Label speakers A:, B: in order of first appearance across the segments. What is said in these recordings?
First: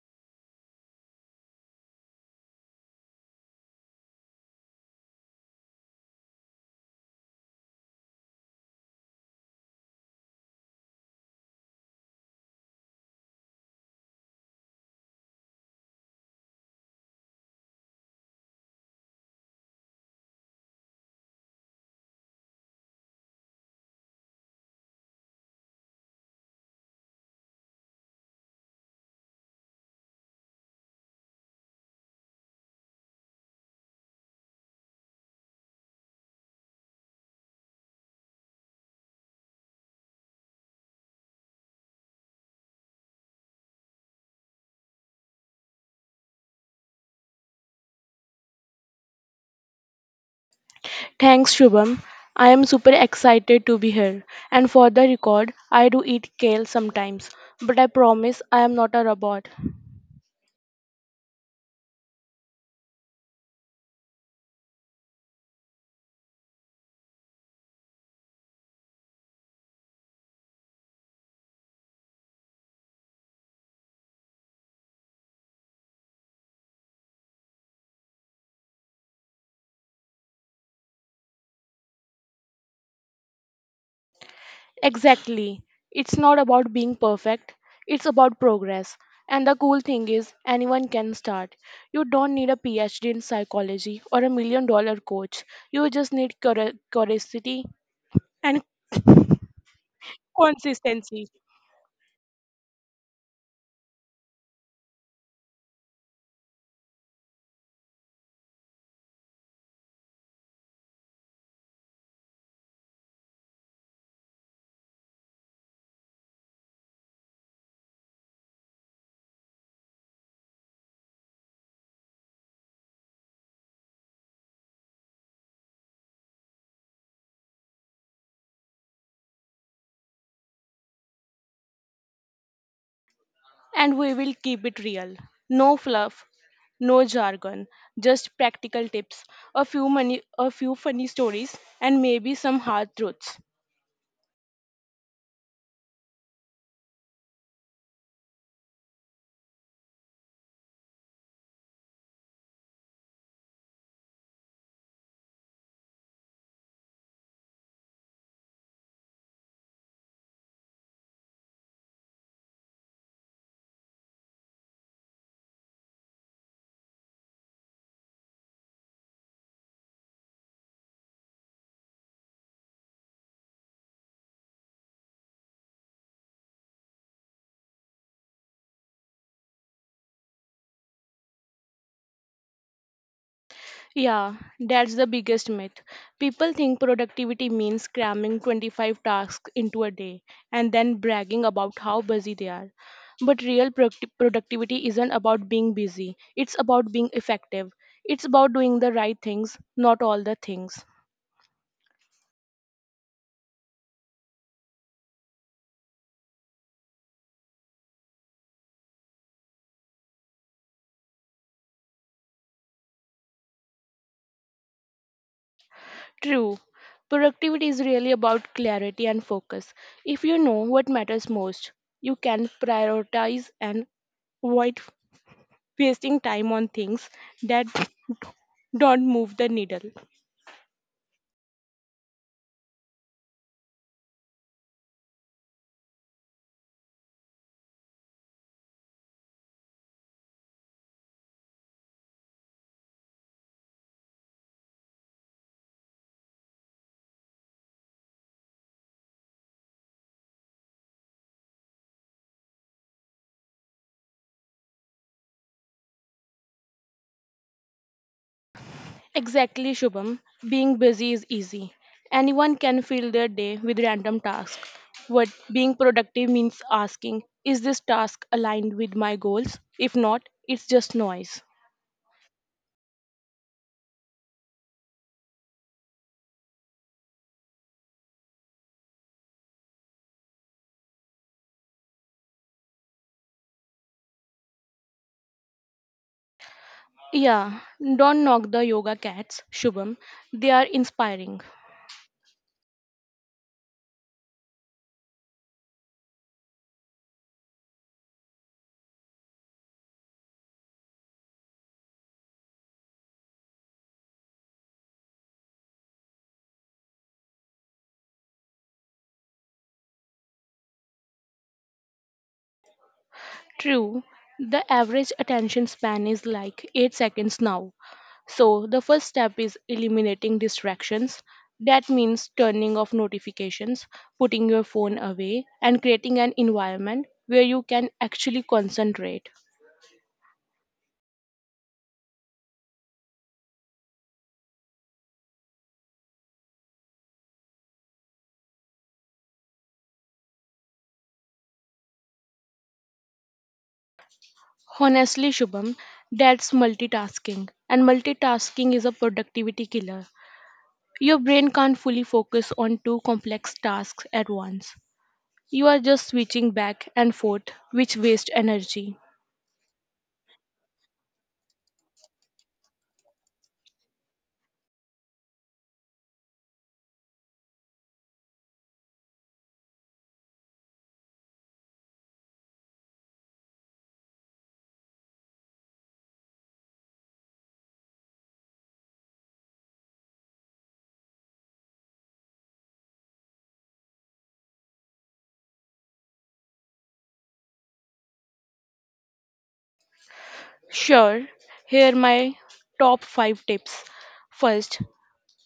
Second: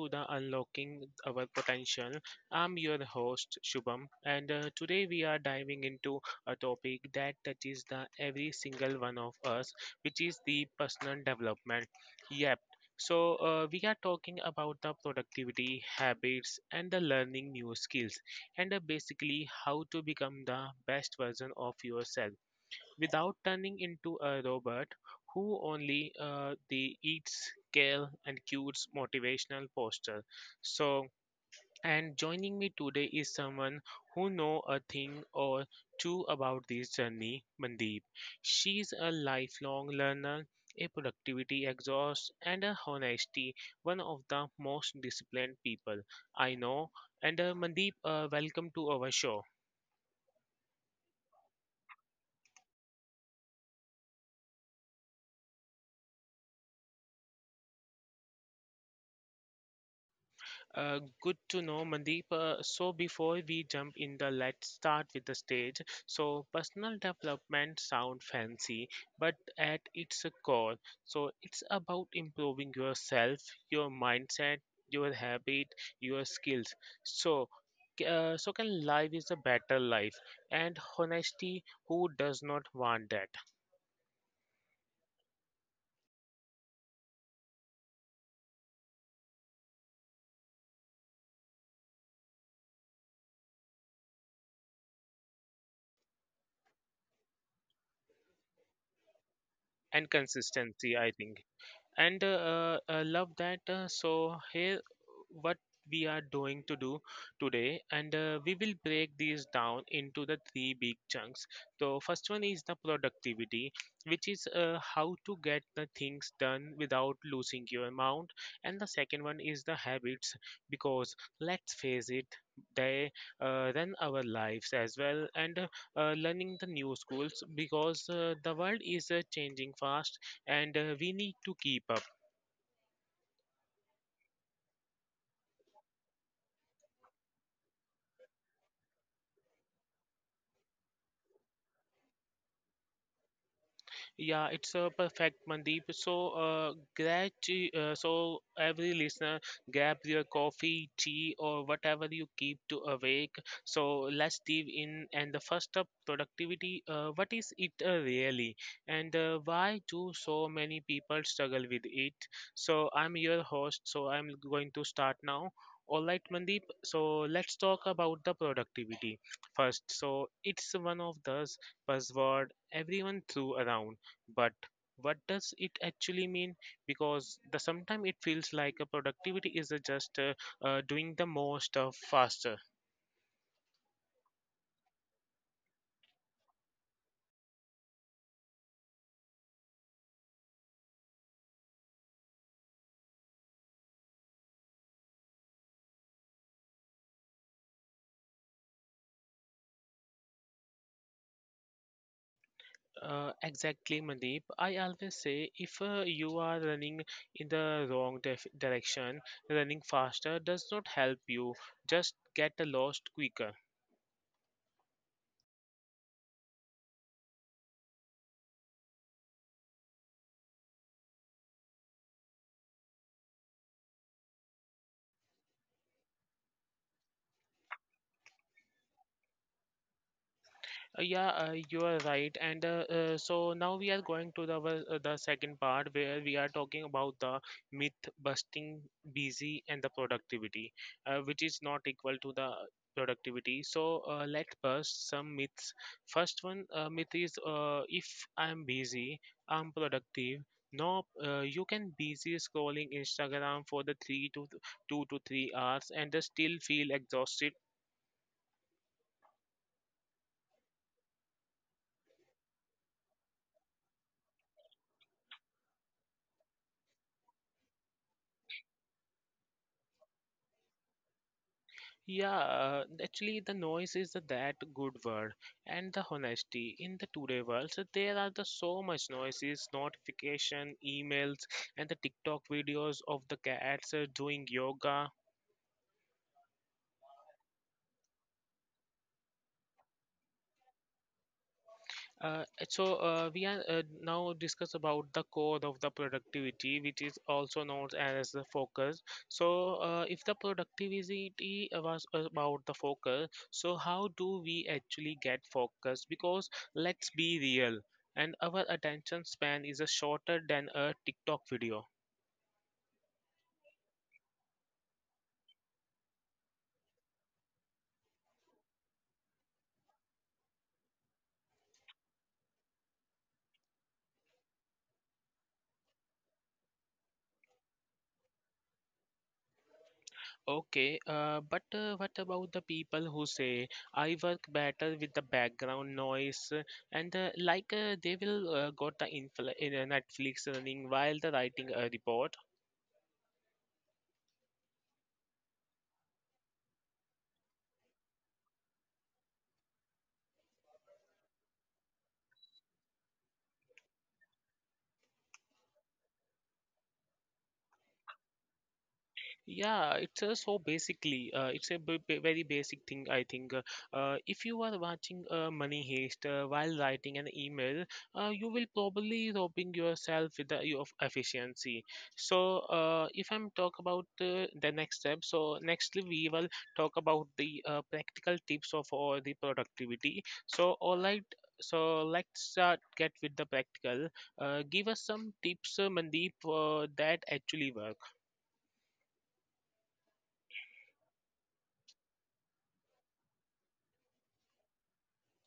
A: to the Unlocking Our Potential. I'm your host Shubham, and today we are diving into a topic that touches the every single one of us, which is the personal development. Yep. So we are talking about the productivity habits and the learning new skills, and basically how to become the best version of yourself without turning into a robot who only the eats kale and cutes motivational poster so and joining me today is someone who know a thing or two about this journey, Mandeep. She's a lifelong learner, a productivity exhaust and a honesty one of the most disciplined people I know. And Mandeep, welcome to our show.
B: Thanks, Shubham. I am super excited to be here. And for the record, I do eat kale sometimes, but I promise I am not a robot.
A: Good to know, Mandeep. So, before we jump in the let's start with the stage. So, personal development sound fancy, but at its core, so it's about improving yourself, your mindset, your habit, your skills. So, so can life is a better life, and honesty. Who does not want that?
B: Exactly. It's not about being perfect, it's about progress. And the cool thing is, anyone can start. You don't need a PhD in psychology or $1 million coach. You just need curiosity and
A: And consistency, I
B: consistency.
A: think. And love that. So here what we are doing to do today, and we will break these down into the three big chunks. So first one is the productivity, which is how to get the things done without losing your amount. And the second one is the habits, because let's face it, they run our lives as well. And learning the new schools, because the world is changing fast and we need to keep up.
B: And we will keep it real. No fluff, no jargon, just practical tips, a few money, a few funny stories, and maybe some hard truths.
A: Yeah, it's a perfect, Mandeep. So, so every listener, grab your coffee, tea, or whatever you keep to awake. So let's dive in. And the first up, productivity. What is it really, and why do so many people struggle with it? So I'm your host, so I'm going to start now. All right, Mandeep. So let's talk about the productivity first. So it's one of those buzzword everyone threw around, but what does it actually mean? Because the sometimes it feels like a productivity is a just doing the most faster.
B: Yeah, that's the biggest myth. People think productivity means cramming 25 tasks into a day and then bragging about how busy they are. But real productivity isn't about being busy, it's about being effective. It's about doing the right things, not all the things.
A: Exactly, Mandeep. I always say if you are running in the direction, running faster does not help you, just get lost quicker.
B: True. Productivity is really about clarity and focus. If you know what matters most, you can prioritize and avoid wasting time on things that don't move the needle.
A: Yeah, you are right. And so now we are going to the the second part where we are talking about the myth busting, busy, and the productivity, which is not equal to the productivity. So let's bust some myths. First one myth is if I'm busy, I'm productive. No, you can busy scrolling Instagram for the 2 to 3 hours and still feel exhausted.
B: Exactly, Shubham. Being busy is easy. Anyone can fill their day with random tasks. What being productive means asking, is this task aligned with my goals? If not, it's just noise.
A: Yeah, actually, the noise is the that good word, and the honesty in the today world. So there are the so much noises, notification, emails, and the TikTok videos of the cats doing yoga.
B: Yeah, don't knock the yoga cats, Shubham. They are inspiring.
A: Uh, so we are now discuss about the core of the productivity, which is also known as the focus. So if the productivity was about the focus, so how do we actually get focus? Because let's be real, and our attention span is shorter than a TikTok video.
B: True, the average attention span is like 8 seconds now. So, the first step is eliminating distractions. That means turning off notifications, putting your phone away, and creating an environment where you can actually concentrate.
A: Okay, but what about the people who say I work better with the background noise, and like they will got the Netflix running while the writing a report?
B: Honestly, Shubham, that's multitasking. And multitasking is a productivity killer. Your brain can't fully focus on two complex tasks at once. You are just switching back and forth, which wastes energy.
A: Yeah, it's so basically, it's a very basic thing, I think. If you are watching Money Heist while writing an email, you will probably robbing yourself with the, of efficiency. So, if I'm talk about the next step, so nextly we will talk about the practical tips of all the productivity. So, all right. So let's get with the practical. Give us some tips, Mandeep, that actually work.
B: Sure, here are my top 5 tips. First,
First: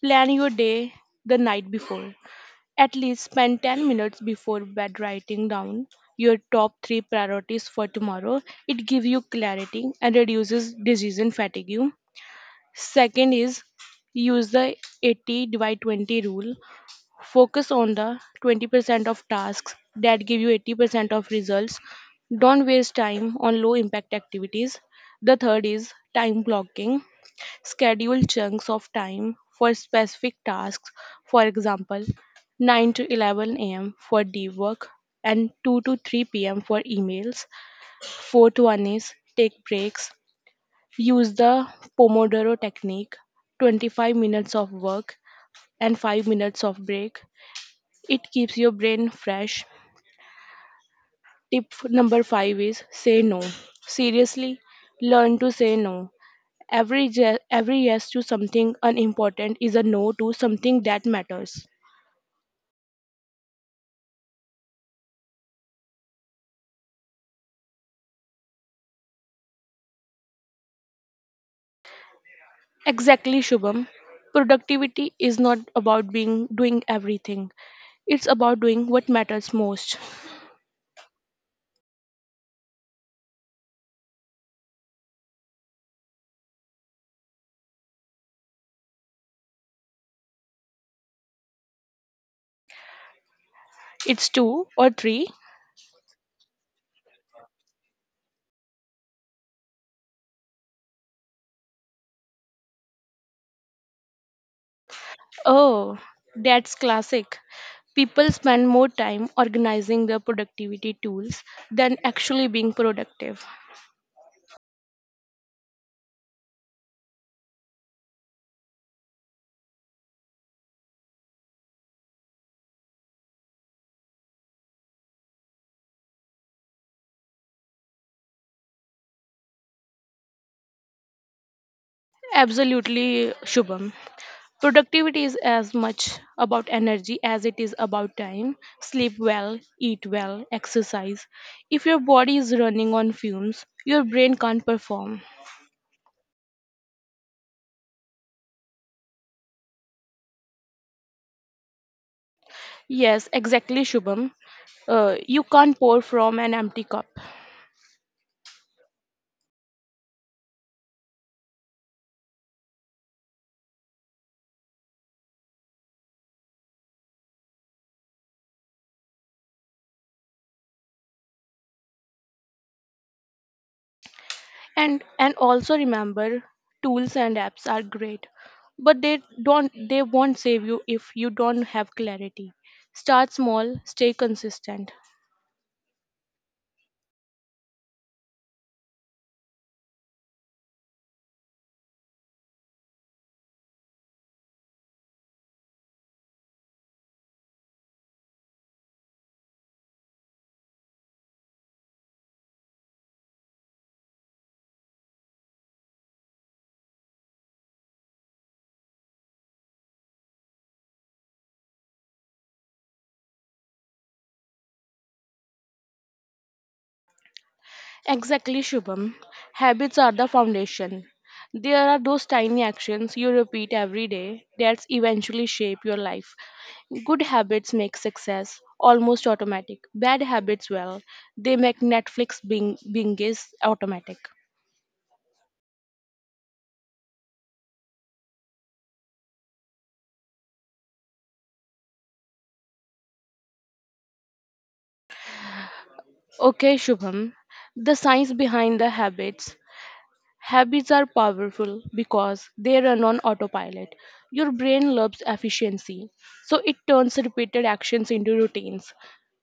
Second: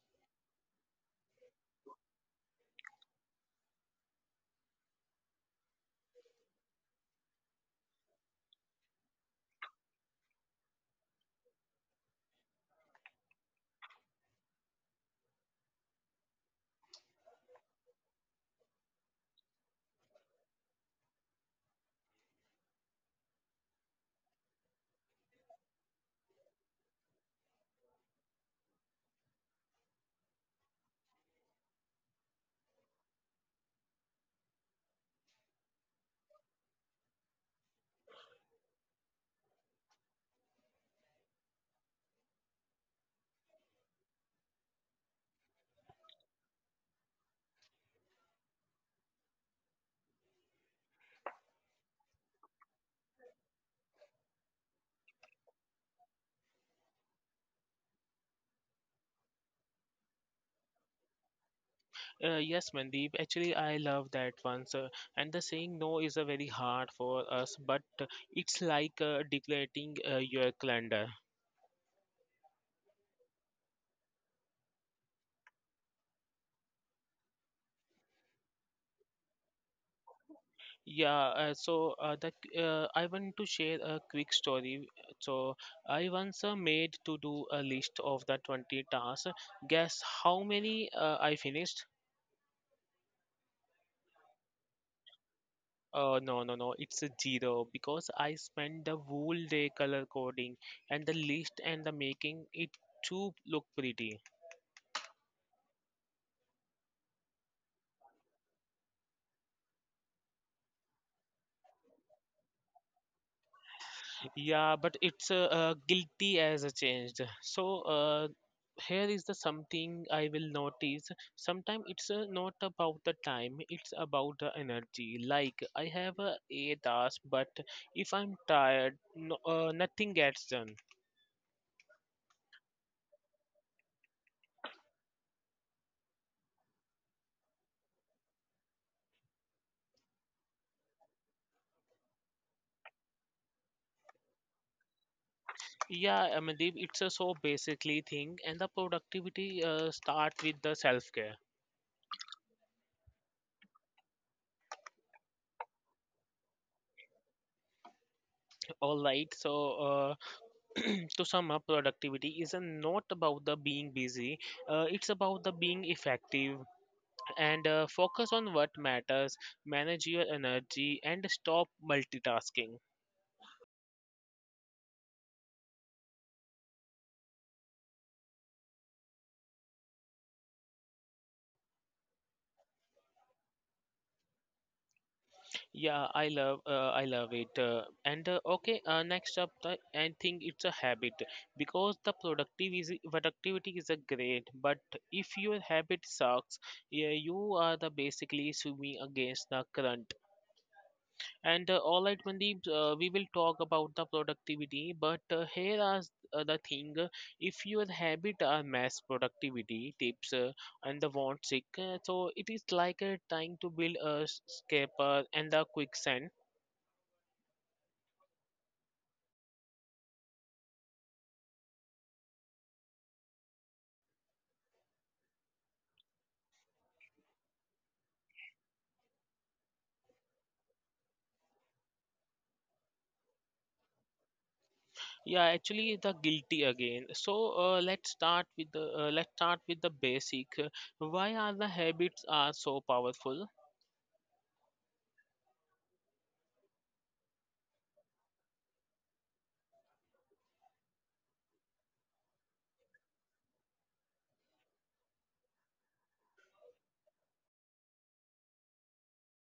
B: plan your day the night before. At least spend 10 minutes before bed writing down your top 3 priorities for tomorrow. It gives you clarity and reduces decision fatigue. Second is use the 80 divide 20 rule. Focus on the 20% of tasks that give you 80% of results. Don't waste time on low impact activities. The third is time blocking. Schedule chunks of time for specific tasks. For example, 9 to 11 a.m. for deep work and 2 to 3 p.m. for emails. Fourth one is take breaks. Use the Pomodoro technique 25 minutes of work and 5 minutes of break. It keeps your brain fresh. Number five is say no. Seriously, learn to say no. Every yes to something unimportant is a no to something that matters.
A: Yes, Mandeep. Actually, I love that one, sir. And the saying no is a very hard for us, but it's like declaring your calendar.
B: Exactly, Shubham. Productivity is not about being doing everything. It's about doing what matters most.
A: Yeah. So the I want to share a quick story. So I once made to do a list of the 20 tasks. Guess how many I finished?
B: It's two or three.
A: No. It's a zero, because I spent the whole day color coding and the list and the making it to look pretty.
B: Oh, that's classic. People spend more time organizing their productivity tools than actually being productive.
A: Yeah, but it's guilty as a changed. So here is the something I will notice. Sometimes it's not about the time; it's about the energy. Like I have a 8 hours, but if I'm tired, no, nothing gets done.
B: Absolutely, Shubham. Productivity is as much about energy as it is about time. Sleep well, eat well, exercise. If your body is running on fumes, your brain can't perform.
A: Yeah, Amandeep, it's a so basically thing, and the productivity start with the self care.
B: Yes, exactly, Shubham. You can't pour from an empty cup.
A: All right, so uh, to sum up, productivity is not about the being busy. It's about the being effective and focus on what matters, manage your energy, and stop multitasking.
B: And also remember, tools and apps are great, but they won't save you if you don't have clarity. Start small, stay consistent.
A: Yeah, I love it. And okay, next up, the, I think it's a habit, because the productivity is a great, but if your habit sucks, yeah, you are the basically swimming against the current. And all right, Mandeep, we will talk about the productivity, but here are the thing: if your habit are mass productivity tips and the want sick, so it is like trying to build a scraper and the quicksand.
B: Exactly, Shubham. Habits are the foundation. There are those tiny actions you repeat every day that eventually shape your life. Good habits make success almost automatic. Bad habits, well, they make Netflix binges automatic.
A: Yeah, actually, the guilty again. So let's start with the basic. Why are the habits are so powerful?
B: Okay, Shubham. The science behind the habits. Habits are powerful because they run on autopilot. Your brain loves efficiency, so it turns repeated actions into routines.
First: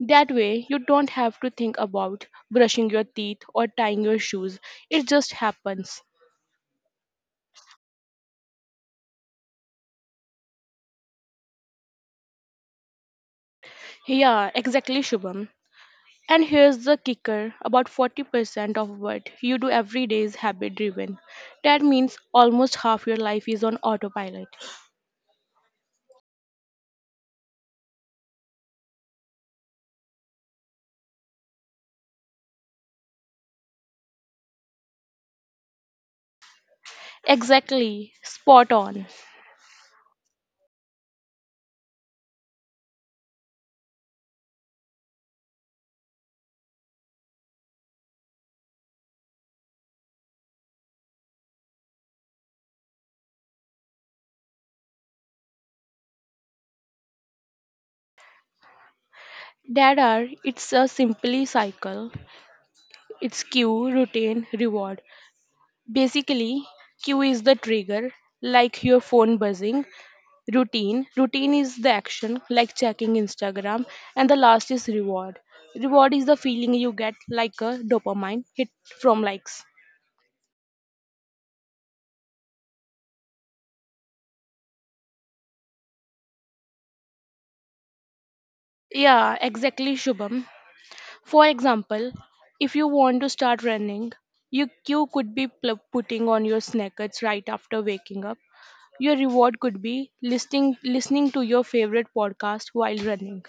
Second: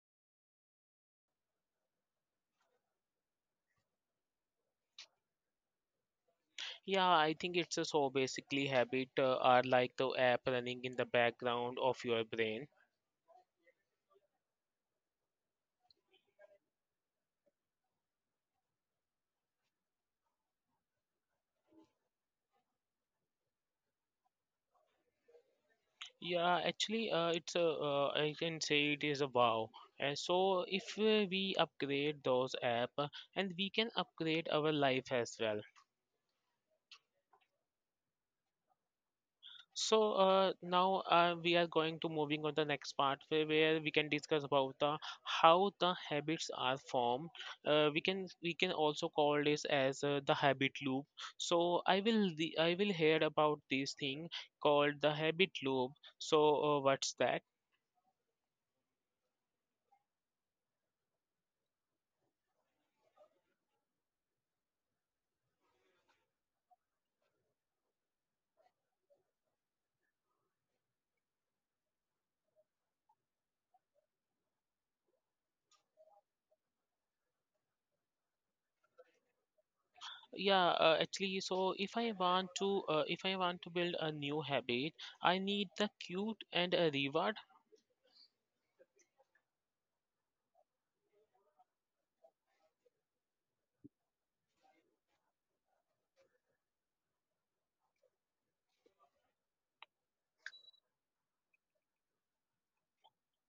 B: That way, you don't have to think about brushing your teeth or tying your shoes. It just happens.
A: Yeah, I think it's a so basically habit are like the app running in the background of your brain.
B: Yeah, exactly, Shubham. And here's the kicker, about 40% of what you do every day is habit driven. That means almost half your life is on autopilot.
A: Yeah, actually, it's a I can say it is a wow. And so if we upgrade those app, and we can upgrade our life as well.
B: Exactly, spot on.
A: So now we are going to moving on the next part where we can discuss about the how the habits are formed. We can also call this as the habit loop. So I will hear about this thing called the habit loop. So what's that?
B: There are, it's a simply cycle. It's cue, routine, reward. Basically, cue is the trigger, like your phone buzzing. Routine is the action, like checking Instagram. And the last is reward. Reward is the feeling you get, like a dopamine hit from likes.
A: Yeah, actually, so if I want to build a new habit I need the cute and a reward.
B: Yeah, exactly, Shubham. For example, if you want to start running, you could be putting on your sneakers right after waking up. Your reward could be listening to your favorite podcast while running.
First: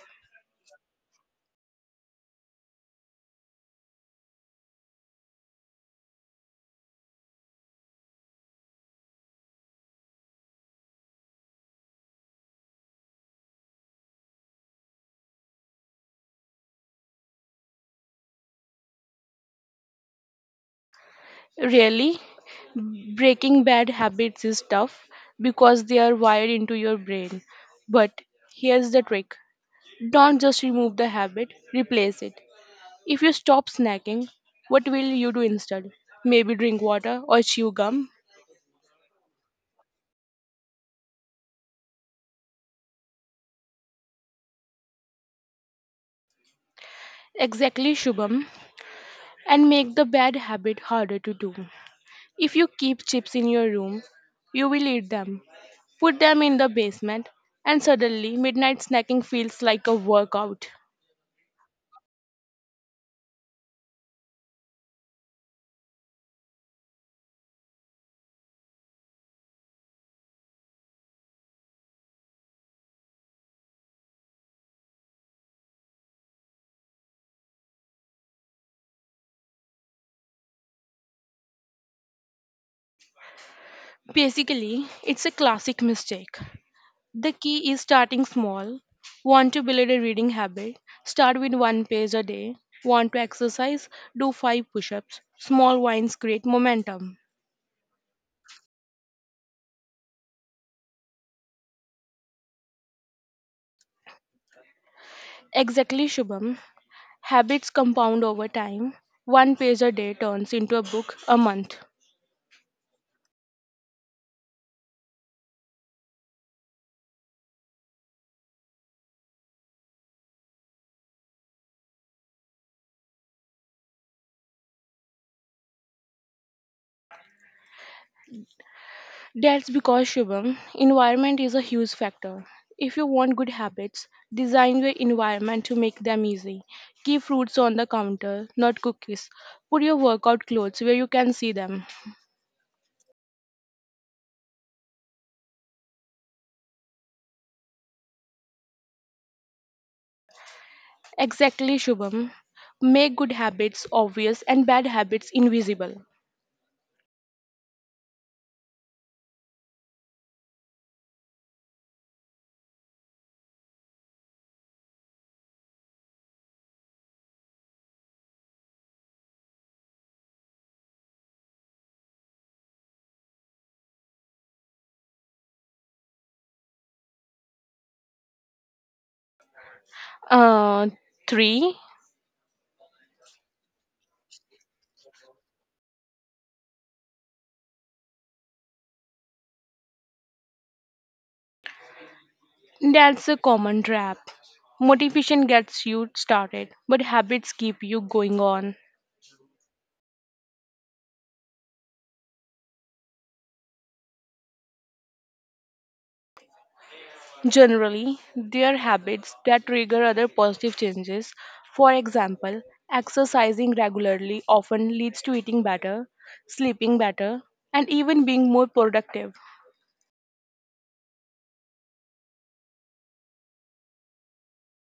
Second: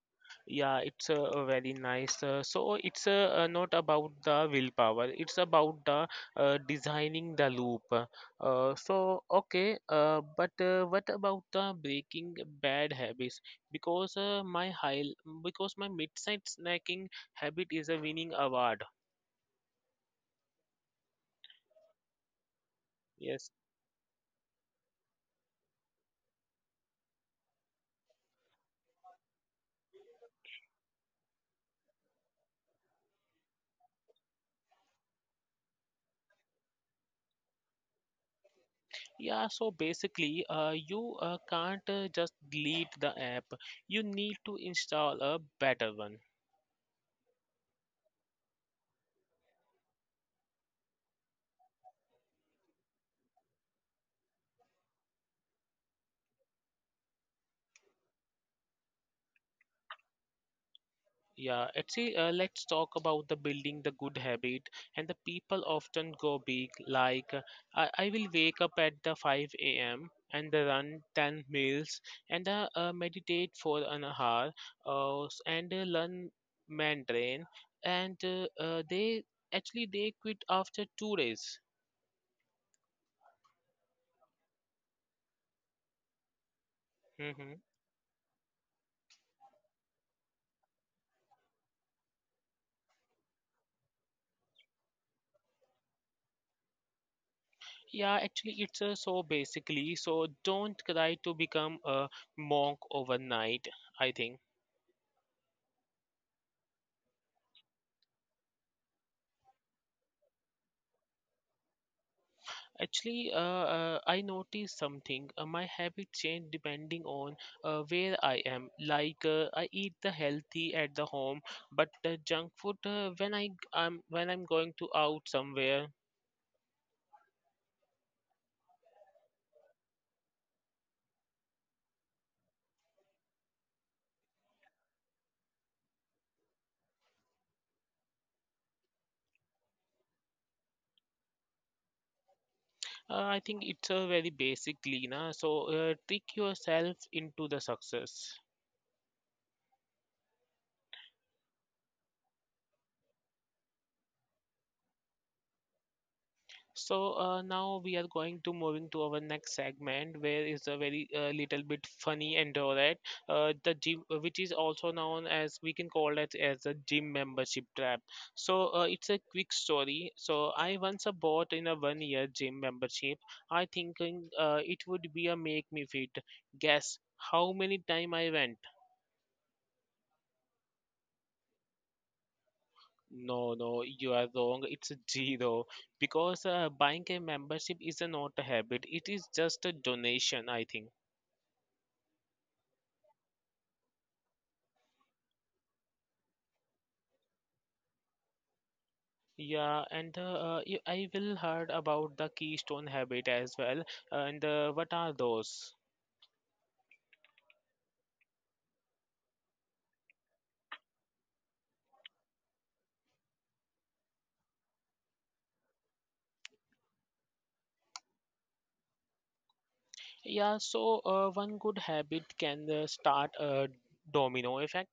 A: Yeah, it's a very nice. So it's not about the willpower, it's about the designing the loop. So okay, but what about the breaking bad habits, because uh, my high because my midnight snacking habit is a winning award.
B: Really,
A: Yes.
B: breaking bad habits is tough because they are wired into your brain. But here's the trick. Don't just remove the habit, replace it. If you stop snacking, what will you do instead? Maybe drink water or chew gum?
A: Yeah, so basically, you can't just delete the app. You need to install a better one.
B: Exactly, Shubham. And make the bad habit harder to do. If you keep chips in your room, you will eat them. Put them in the basement, and suddenly midnight snacking feels like a workout.
A: Yeah, actually, let's talk about the building the good habit. And the people often go big, like I will wake up at the 5 a.m. and the run 10 miles and meditate for an hour and learn Mandarin. And they actually they quit after 2 days.
B: Basically, it's a classic mistake. The
A: Hmm.
B: key is starting small. Want to build a reading habit? Start with one page a day. Want to exercise? Do five push ups. Small wins create momentum.
A: Yeah, actually, it's so basically, so don't try to become a monk overnight, I think.
B: Exactly, Shubham. Habits compound over time. One page a day turns into a book a month.
A: Actually, I noticed something. My habit change depending on where I am. Like I eat the healthy at the home, but the junk food when I'm going to out somewhere.
B: That's because, Shubham, environment is a huge factor. If you want good habits, design your environment to make them easy. Keep fruits on the counter, not cookies. Put your workout clothes where you can see them.
A: I think it's very basically, na. So trick yourself into the success.
B: Exactly, Shubham. Make good habits obvious and bad habits invisible.
A: So now we are going to moving to our next segment, where is a very little bit funny and alright. The gym, which is also known as we can call it as a gym membership trap. So it's a quick story. So I once bought in a 1 year gym membership. I thinking it would be a make me fit. Guess how many time I went?
B: Uh, three.
A: No, no, you are wrong. It's a zero, because buying a membership is not a habit. It is just a donation, I think.
B: That's a common trap. Motivation gets you started, but habits keep you going on.
A: Yeah, and the, I will heard about the keystone habit as well. And what are those?
B: Generally, they are habits that trigger other positive changes. For example, exercising regularly often leads to eating better, sleeping better, and even being more productive.
A: Yeah, so one good habit can start a domino effect.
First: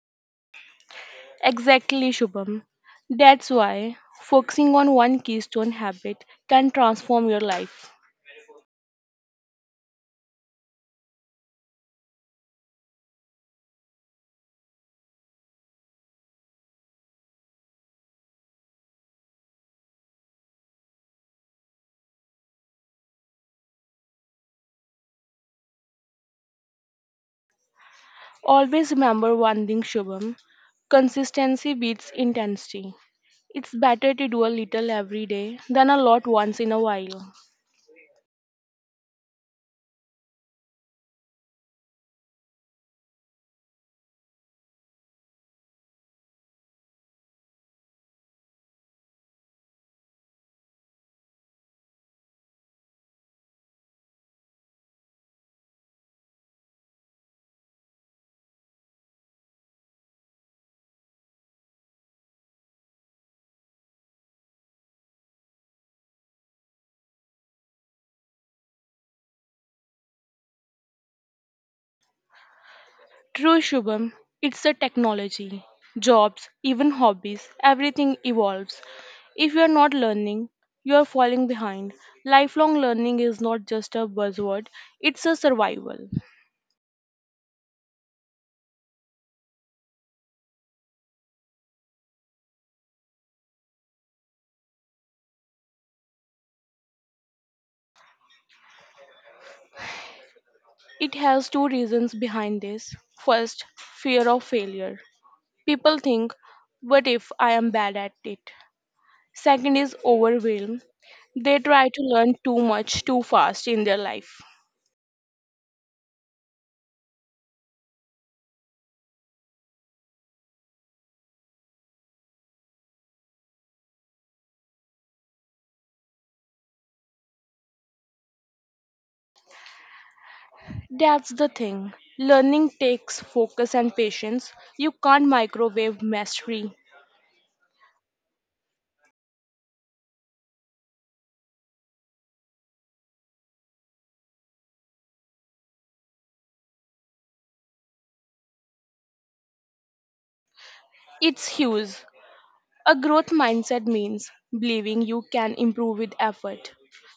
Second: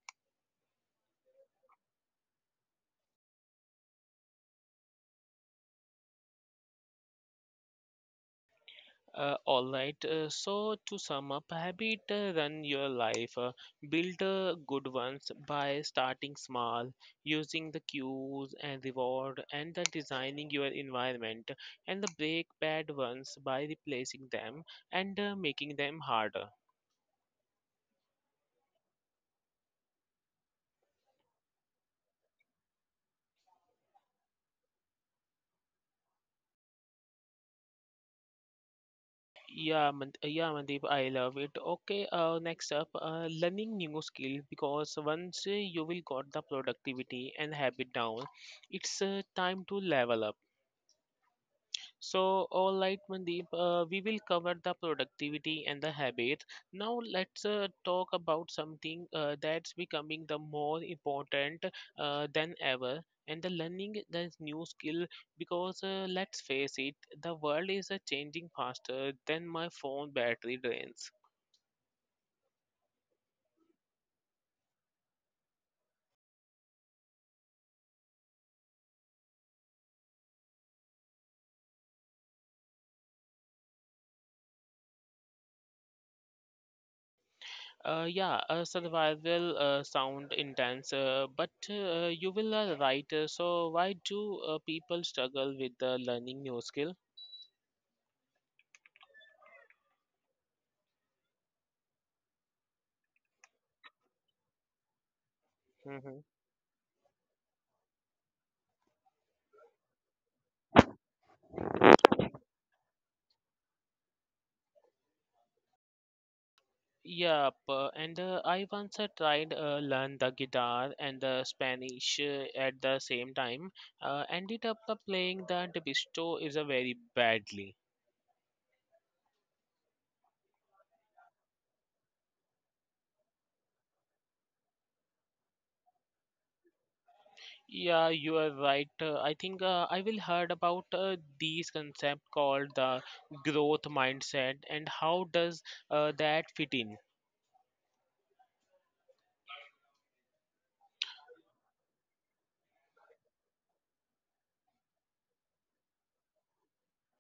B: Exactly, Shubham. That's why focusing on one keystone habit can transform your life.
A: All right. So to sum up, habit run your life. Build good ones by starting small, using the cues and reward, and the designing your environment, and the break bad ones by replacing them and making them harder.
B: Always remember one thing, Shubham: consistency beats intensity. It's better to do a little every day than a lot once in a while.
A: Yeah, Mandeep, I love it. Okay, next up, learning new skill. Because once you will got the productivity and habit down, it's time to level up. So, all right, Mandeep, we will cover the productivity and the habits. Now, let's talk about something that's becoming the more important than ever, and the learning the new skill. Because let's face it, the world is changing faster than my phone battery drains.
B: True, Shubham, it's the technology, jobs, even hobbies, everything evolves. If you're not learning, you're falling behind. Lifelong learning is not just a buzzword, it's a survival.
A: Yeah, survival sound intense, but you will right. So, why do people struggle with learning new skill?
B: It has two reasons behind this. First, fear of failure. People
A: Mm-hmm.
B: think, what if I am bad at it? Second is overwhelm. They try to learn too much too fast in their life.
A: Yep, and I once tried learn the guitar and the Spanish at the same time. Ended up playing the Debisto is a very badly.
B: That's the thing. Learning takes focus and patience. You can't microwave mastery.
A: Yeah, you are right. I think I will heard about these concept called the growth mindset, and how does that fit in?
B: It's huge. A growth mindset means believing you can improve with effort.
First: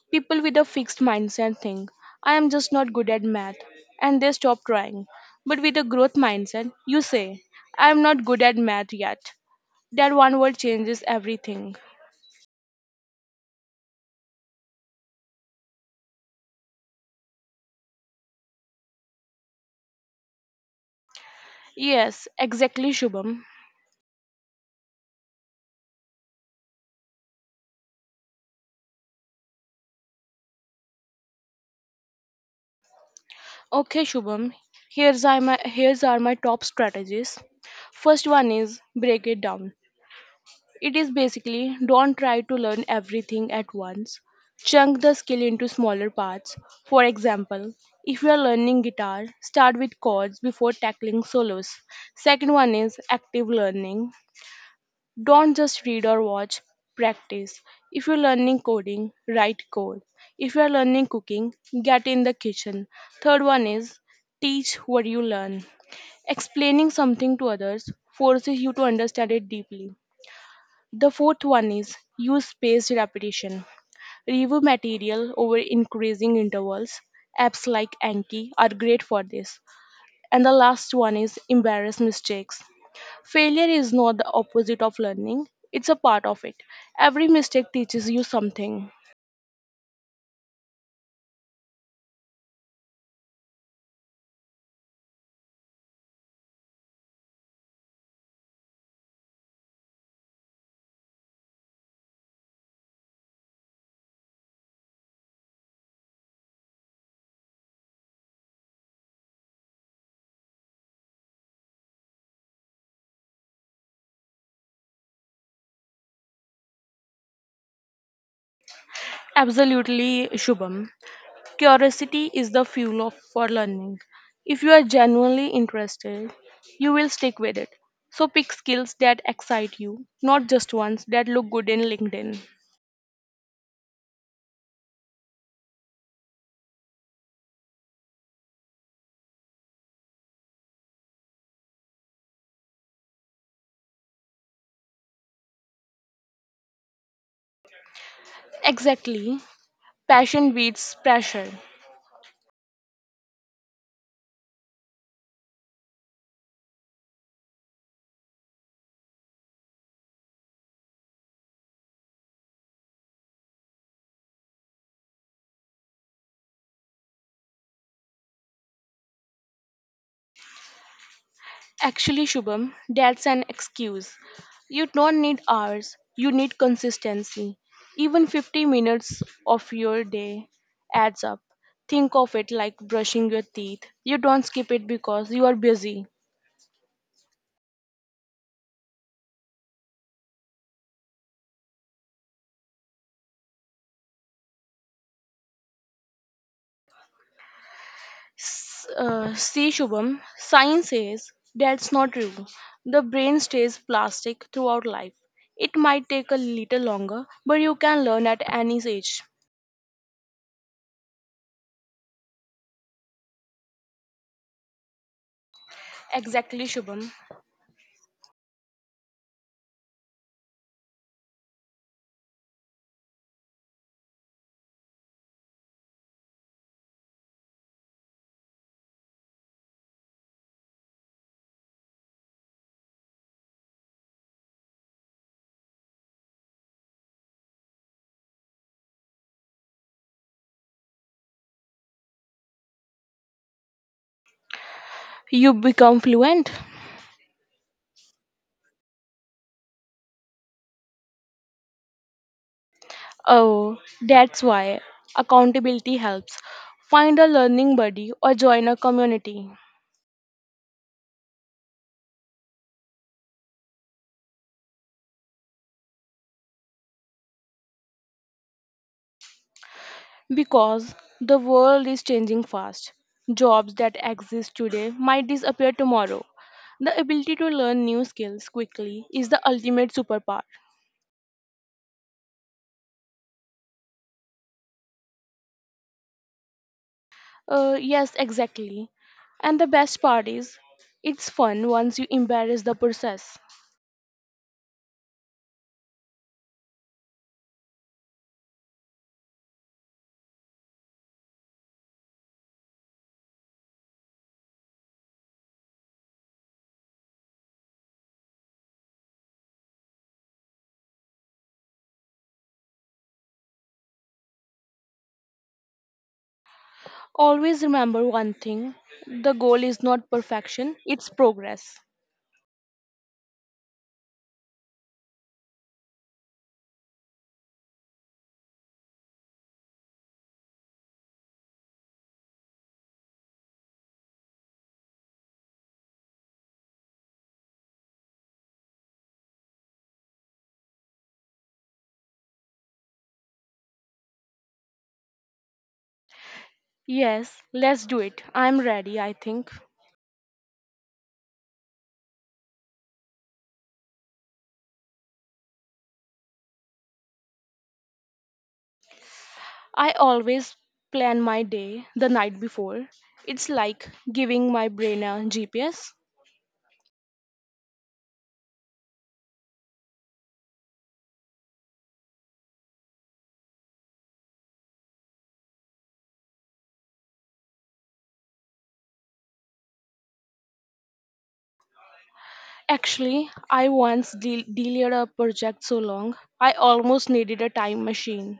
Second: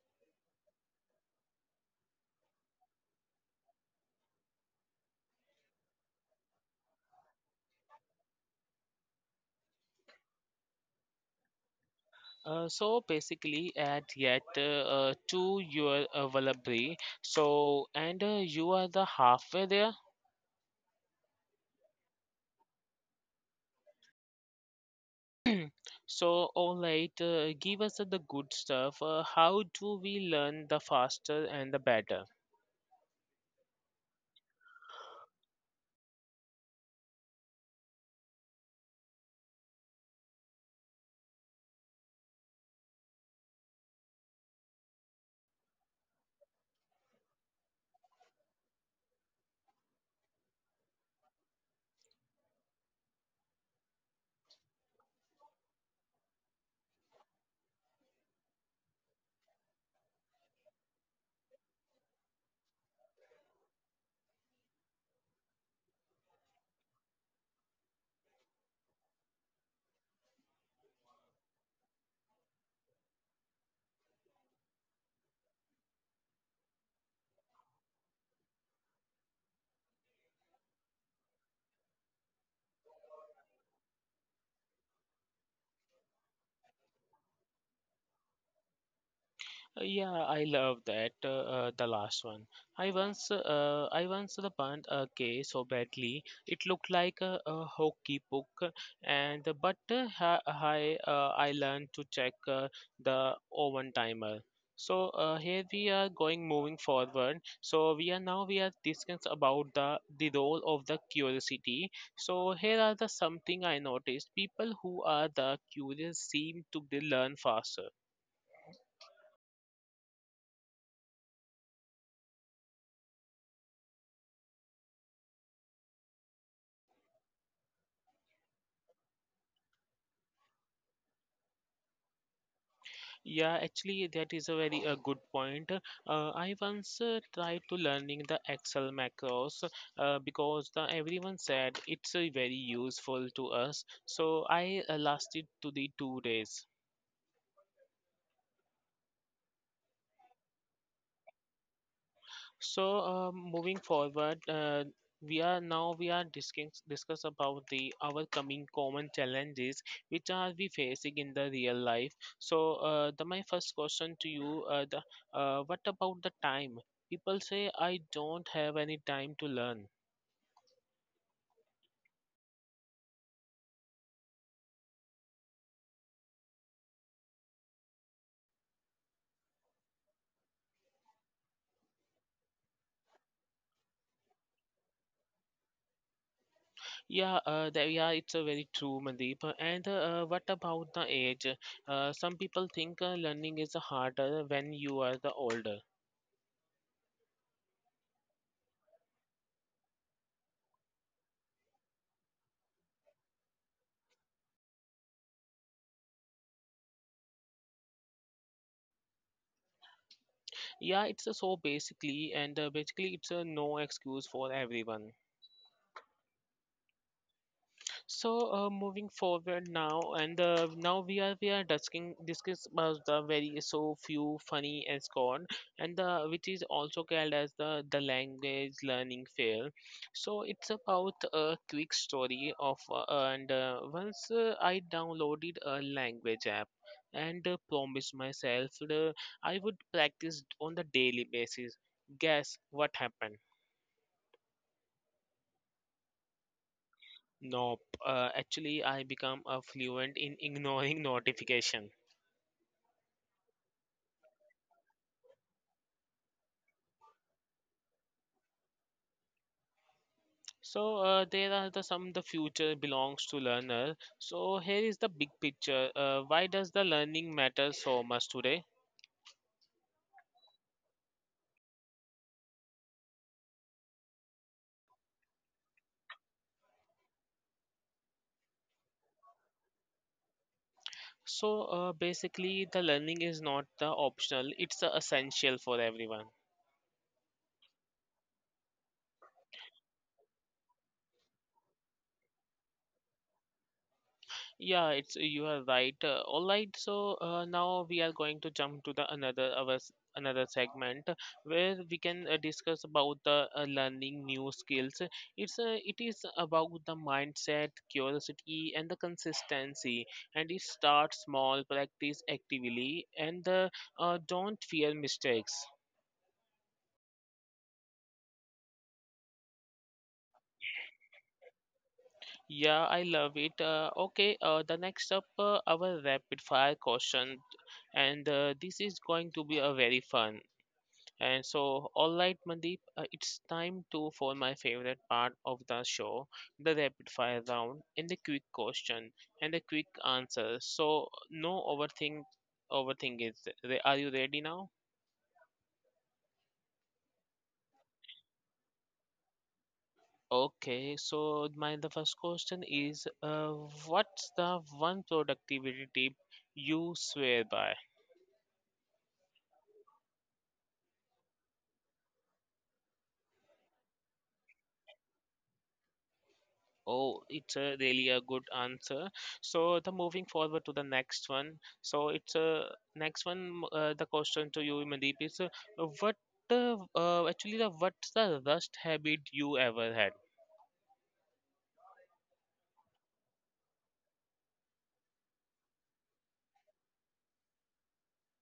B: People with a fixed mindset think, I am just not good at math, and they stop trying. But with a growth mindset, you say, I am not good at math yet. That one word changes everything.
A: So basically, add yet to your vocabulary. So and you are the halfway there.
B: Yes, exactly, Shubham.
A: So, all right, give us the good stuff. How do we learn the faster and the better?
B: Okay, Shubham. Here's are my top strategies. First one is break it down. It is basically don't try to learn everything at once. Chunk the skill into smaller parts. For example, if you are learning guitar, start with chords before tackling solos. Second one is active learning. Don't just read or watch, practice. If you're learning coding, write code. If you're learning cooking, get in the kitchen. Third one is teach what you learn. Explaining something to others forces you to understand it deeply. The fourth one is use spaced repetition. Review material over increasing intervals. Apps like Anki are great for this. And the last one is embarrass mistakes. Failure is not the opposite of learning, it's a part of it. Every mistake teaches you something.
A: Yeah, I love that. The last one. I once the burnt a case so badly it looked like a hockey puck, and but I learned to check the oven timer. So here we are going moving forward. So we are now we are discussing about the role of the curiosity. So here are the something I noticed. People who are the curious seem to be learn faster.
B: Absolutely, Shubham. Curiosity is the for learning. If you are genuinely interested, you will stick with it. So pick skills that excite you, not just ones that look good in LinkedIn.
A: Yeah, actually, that is a very good point. I once tried to learning the Excel macros because the everyone said it's very useful to us. So I lasted to the 2 days.
B: Exactly. Passion beats pressure.
A: So, moving forward, we are now we are discuss about the our coming common challenges which are we facing in the real life. So, the my first question to you, the what about the time? People say I don't have any time to learn.
B: Actually, Shubham, that's an excuse. You don't need hours, you need consistency. Even 50 minutes of your day adds up. Think of it like brushing your teeth. You don't skip it because you are busy.
A: Yeah, yeah, it's a very true, Mandeep. And what about the age? Some people think learning is harder when you are the older.
B: See, Shubham, science says that's not true. The brain stays plastic throughout life. It might take a little longer, but you can learn at any age.
A: Yeah, it's a so basically, and basically, it's a no excuse for everyone.
B: Exactly, Shubham.
A: So, moving forward now, and now we are discussing discuss about the very so few funny and gone, and the which is also called as the language learning fail. So it's about a quick story of and once I downloaded a language app and promised myself I would practice on the daily basis. Guess what happened?
B: You become fluent.
A: Nope. Actually, I become fluent in ignoring notification.
B: Oh, that's why accountability helps. Find a learning buddy or join a community.
A: So there are the some the future belongs to learner. So here is the big picture. Why does the learning matter so much today?
B: Because the world is changing fast. Jobs that exist today might disappear tomorrow. The ability to learn new skills quickly is the ultimate superpower.
A: So basically, the learning is not the optional; it's the essential for everyone.
B: Yes, exactly. And the best part is, it's fun once you embrace the process.
A: Yeah, it's you are right. All right, so now we are going to jump to the another another segment where we can discuss about the learning new skills. It is about the mindset, curiosity, and the consistency. And it starts small, practice actively, and don't fear mistakes.
B: Always remember one thing: the goal is not perfection, it's progress.
A: Yeah, I love it. Okay, the next up, our rapid fire question, and this is going to be a very fun. And so, all right, Mandeep, it's time to for my favorite part of the show, the rapid fire round and the quick question and the quick answer. So, no overthink, overthink it. Are you ready now?
B: Yes, let's do it. I'm ready, I think.
A: Okay, so my the first question is, what's the one productivity tip you swear by?
B: I always plan my day the night before. It's like giving my brain a GPS.
A: Oh, it's a really a good answer. So, the moving forward to the next one. So, it's a next one. The question to you, Mandeep, is what actually the what's the worst habit you ever had?
B: Actually, I once delayed a project so long, I almost needed a time machine.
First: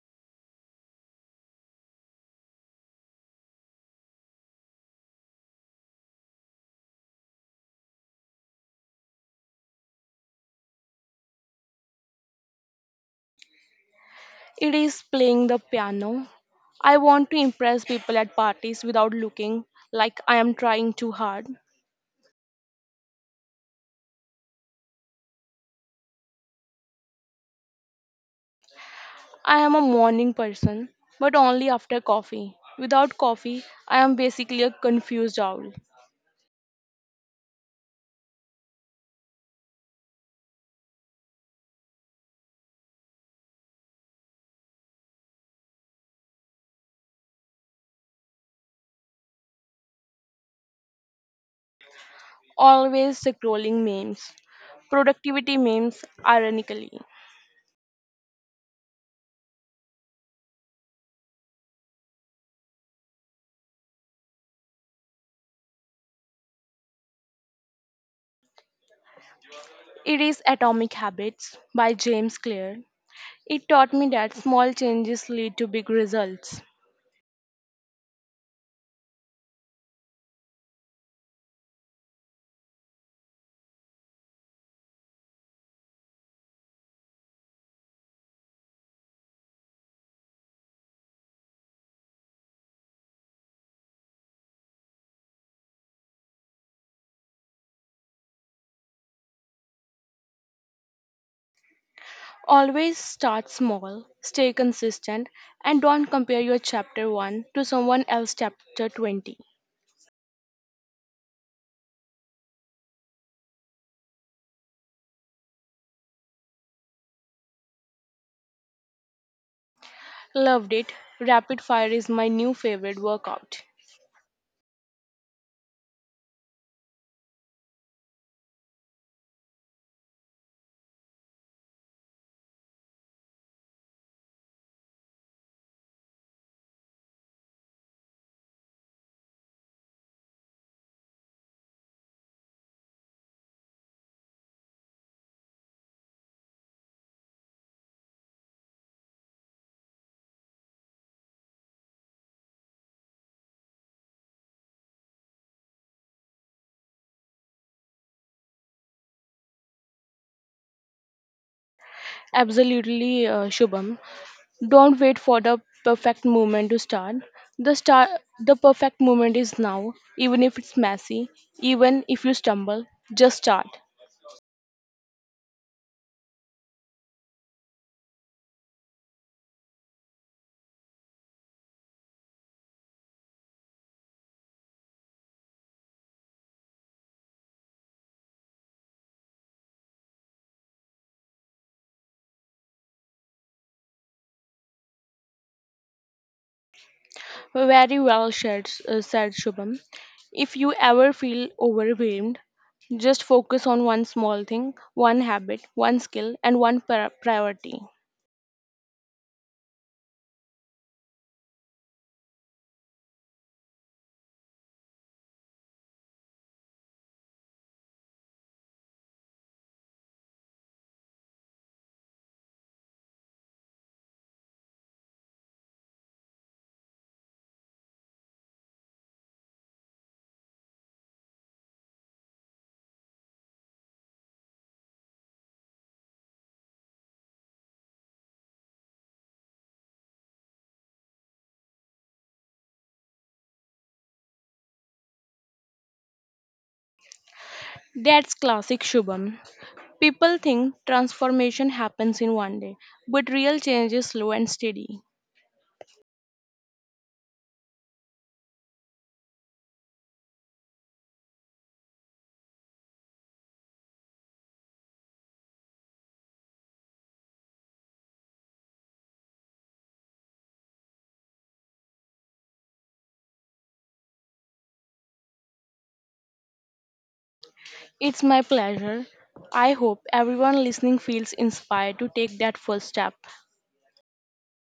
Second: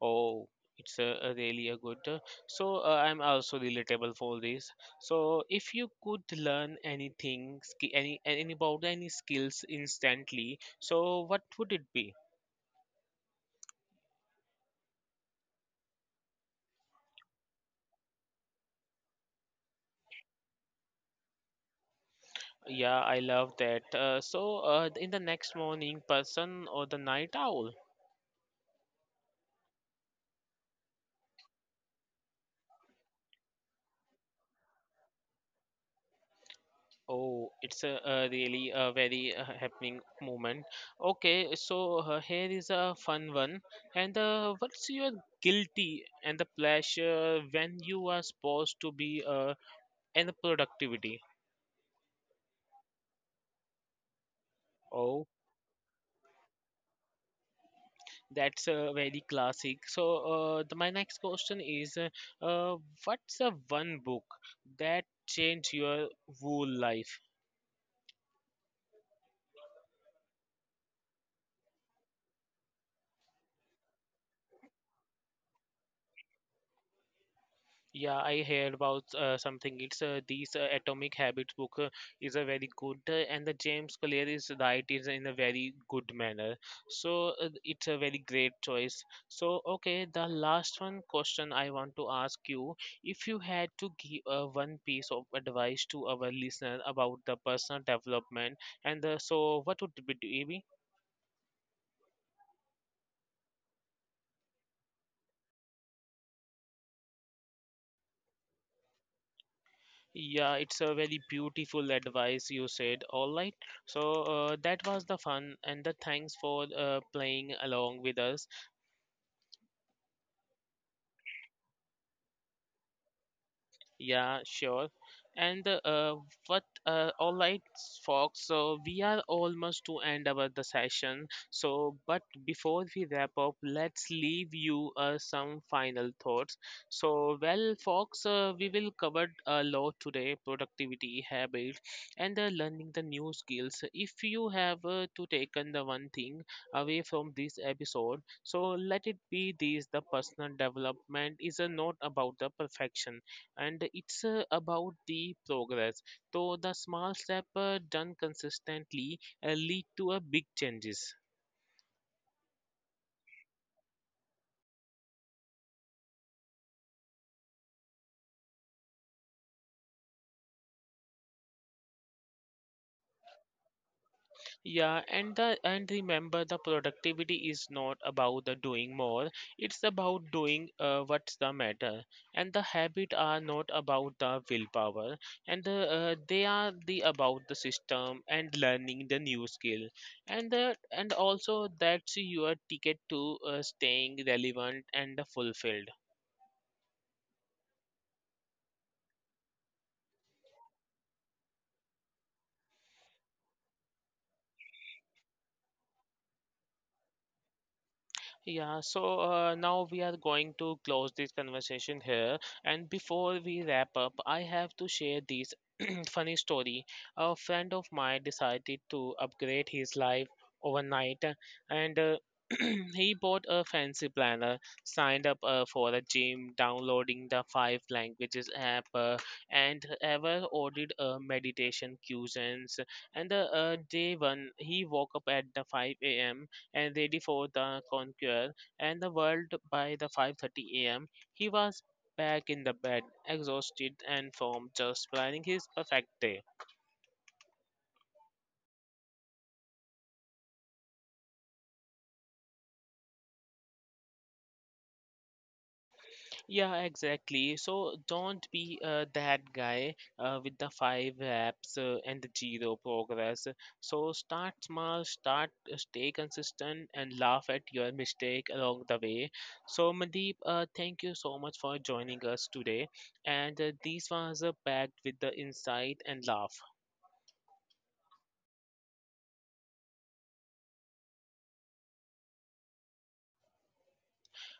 A: Oh, it's a really a good. I'm also relatable for this. So, if you could learn anything, any about any skills instantly, so what would it be?
B: It is playing the piano. I want to impress people at parties without looking like I am trying too hard.
A: Yeah, I love that. In the next morning, person or the night owl?
B: I am a morning person, but only after coffee. Without coffee, I am basically a confused owl.
A: Oh, it's a really a very happening moment. Okay, so here is a fun one. And what's your guilty and the pleasure when you are supposed to be and the productivity?
B: Always scrolling memes,
A: Oh,
B: productivity memes, ironically.
A: that's very classic. So, my next question is, uh, what's the one book that changed your whole life?
B: It is Atomic Habits by James Clear. It taught me that small changes lead to big results.
A: Yeah, I heard about something. It's these Atomic Habits book is a very good, and the James Clear is right is in a very good manner. So it's a very great choice. So okay, the last one question I want to ask you: if you had to give one piece of advice to our listener about the personal development, so what would it be?
B: Always start small, stay consistent, and don't compare your chapter 1 to someone else's chapter 20.
A: Yeah, it's a very beautiful advice you said. All right. So that was the fun and the thanks for playing along with us.
B: Loved it. Rapid fire is my new favorite workout.
A: Yeah, sure. And what? All right, folks. So we are almost to end our the session. So, but before we wrap up, let's leave you some final thoughts. So, well, folks, we will cover a lot today: productivity, habits, and learning the new skills. If you have to taken the one thing away from this episode, so let it be this: the personal development is not about the perfection and it's about the progress. So the small step done consistently lead to a big changes.
B: Absolutely, Shubham. Don't wait for the perfect moment to start. The start the perfect moment is now, even if it's messy, even if you stumble, just start.
A: Yeah, and the and remember the productivity is not about the doing more. It's about doing what's the matter. And the habit are not about the willpower, and they are the about the system and learning the new skill. And also that's your ticket to staying relevant and fulfilled.
B: Very well said, Shubham. If you ever feel overwhelmed, just focus on one small thing, one habit, one skill, and one priority.
A: Yeah, so now we are going to close this conversation here. And before we wrap up, I have to share this funny story. A friend of mine decided to upgrade his life overnight, and he bought a fancy planner, signed up for a gym, downloading the five languages app, and ever ordered meditation cuisines. And day one, he woke up at the 5 a.m and ready for the conquer and the world by the 5:30 a.m. He was back in the bed, exhausted and from just planning his perfect day.
B: That's classic, Shubham. People think transformation happens in 1 day, but real change is slow and steady.
A: Yeah, exactly. So don't be that guy with the five apps and the zero progress. So start small, stay consistent, and laugh at your mistake along the way. So Mandeep, thank you so much for joining us today. And this was packed with the insight and laugh.
B: It's my pleasure. I hope everyone listening feels inspired to take that first step.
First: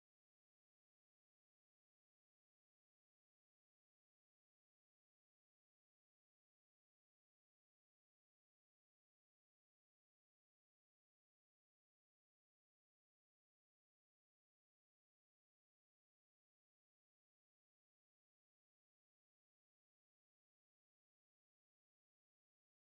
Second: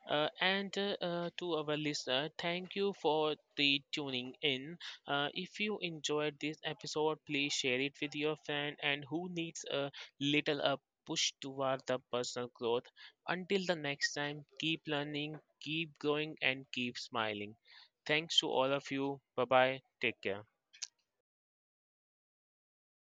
A: And To our listener, thank you for the tuning in. If you enjoyed this episode, please share it with your friend and who needs a little a push toward the personal growth. Until the next time, keep learning, keep growing, and keep smiling. Thanks to all of you. Bye bye. Take care.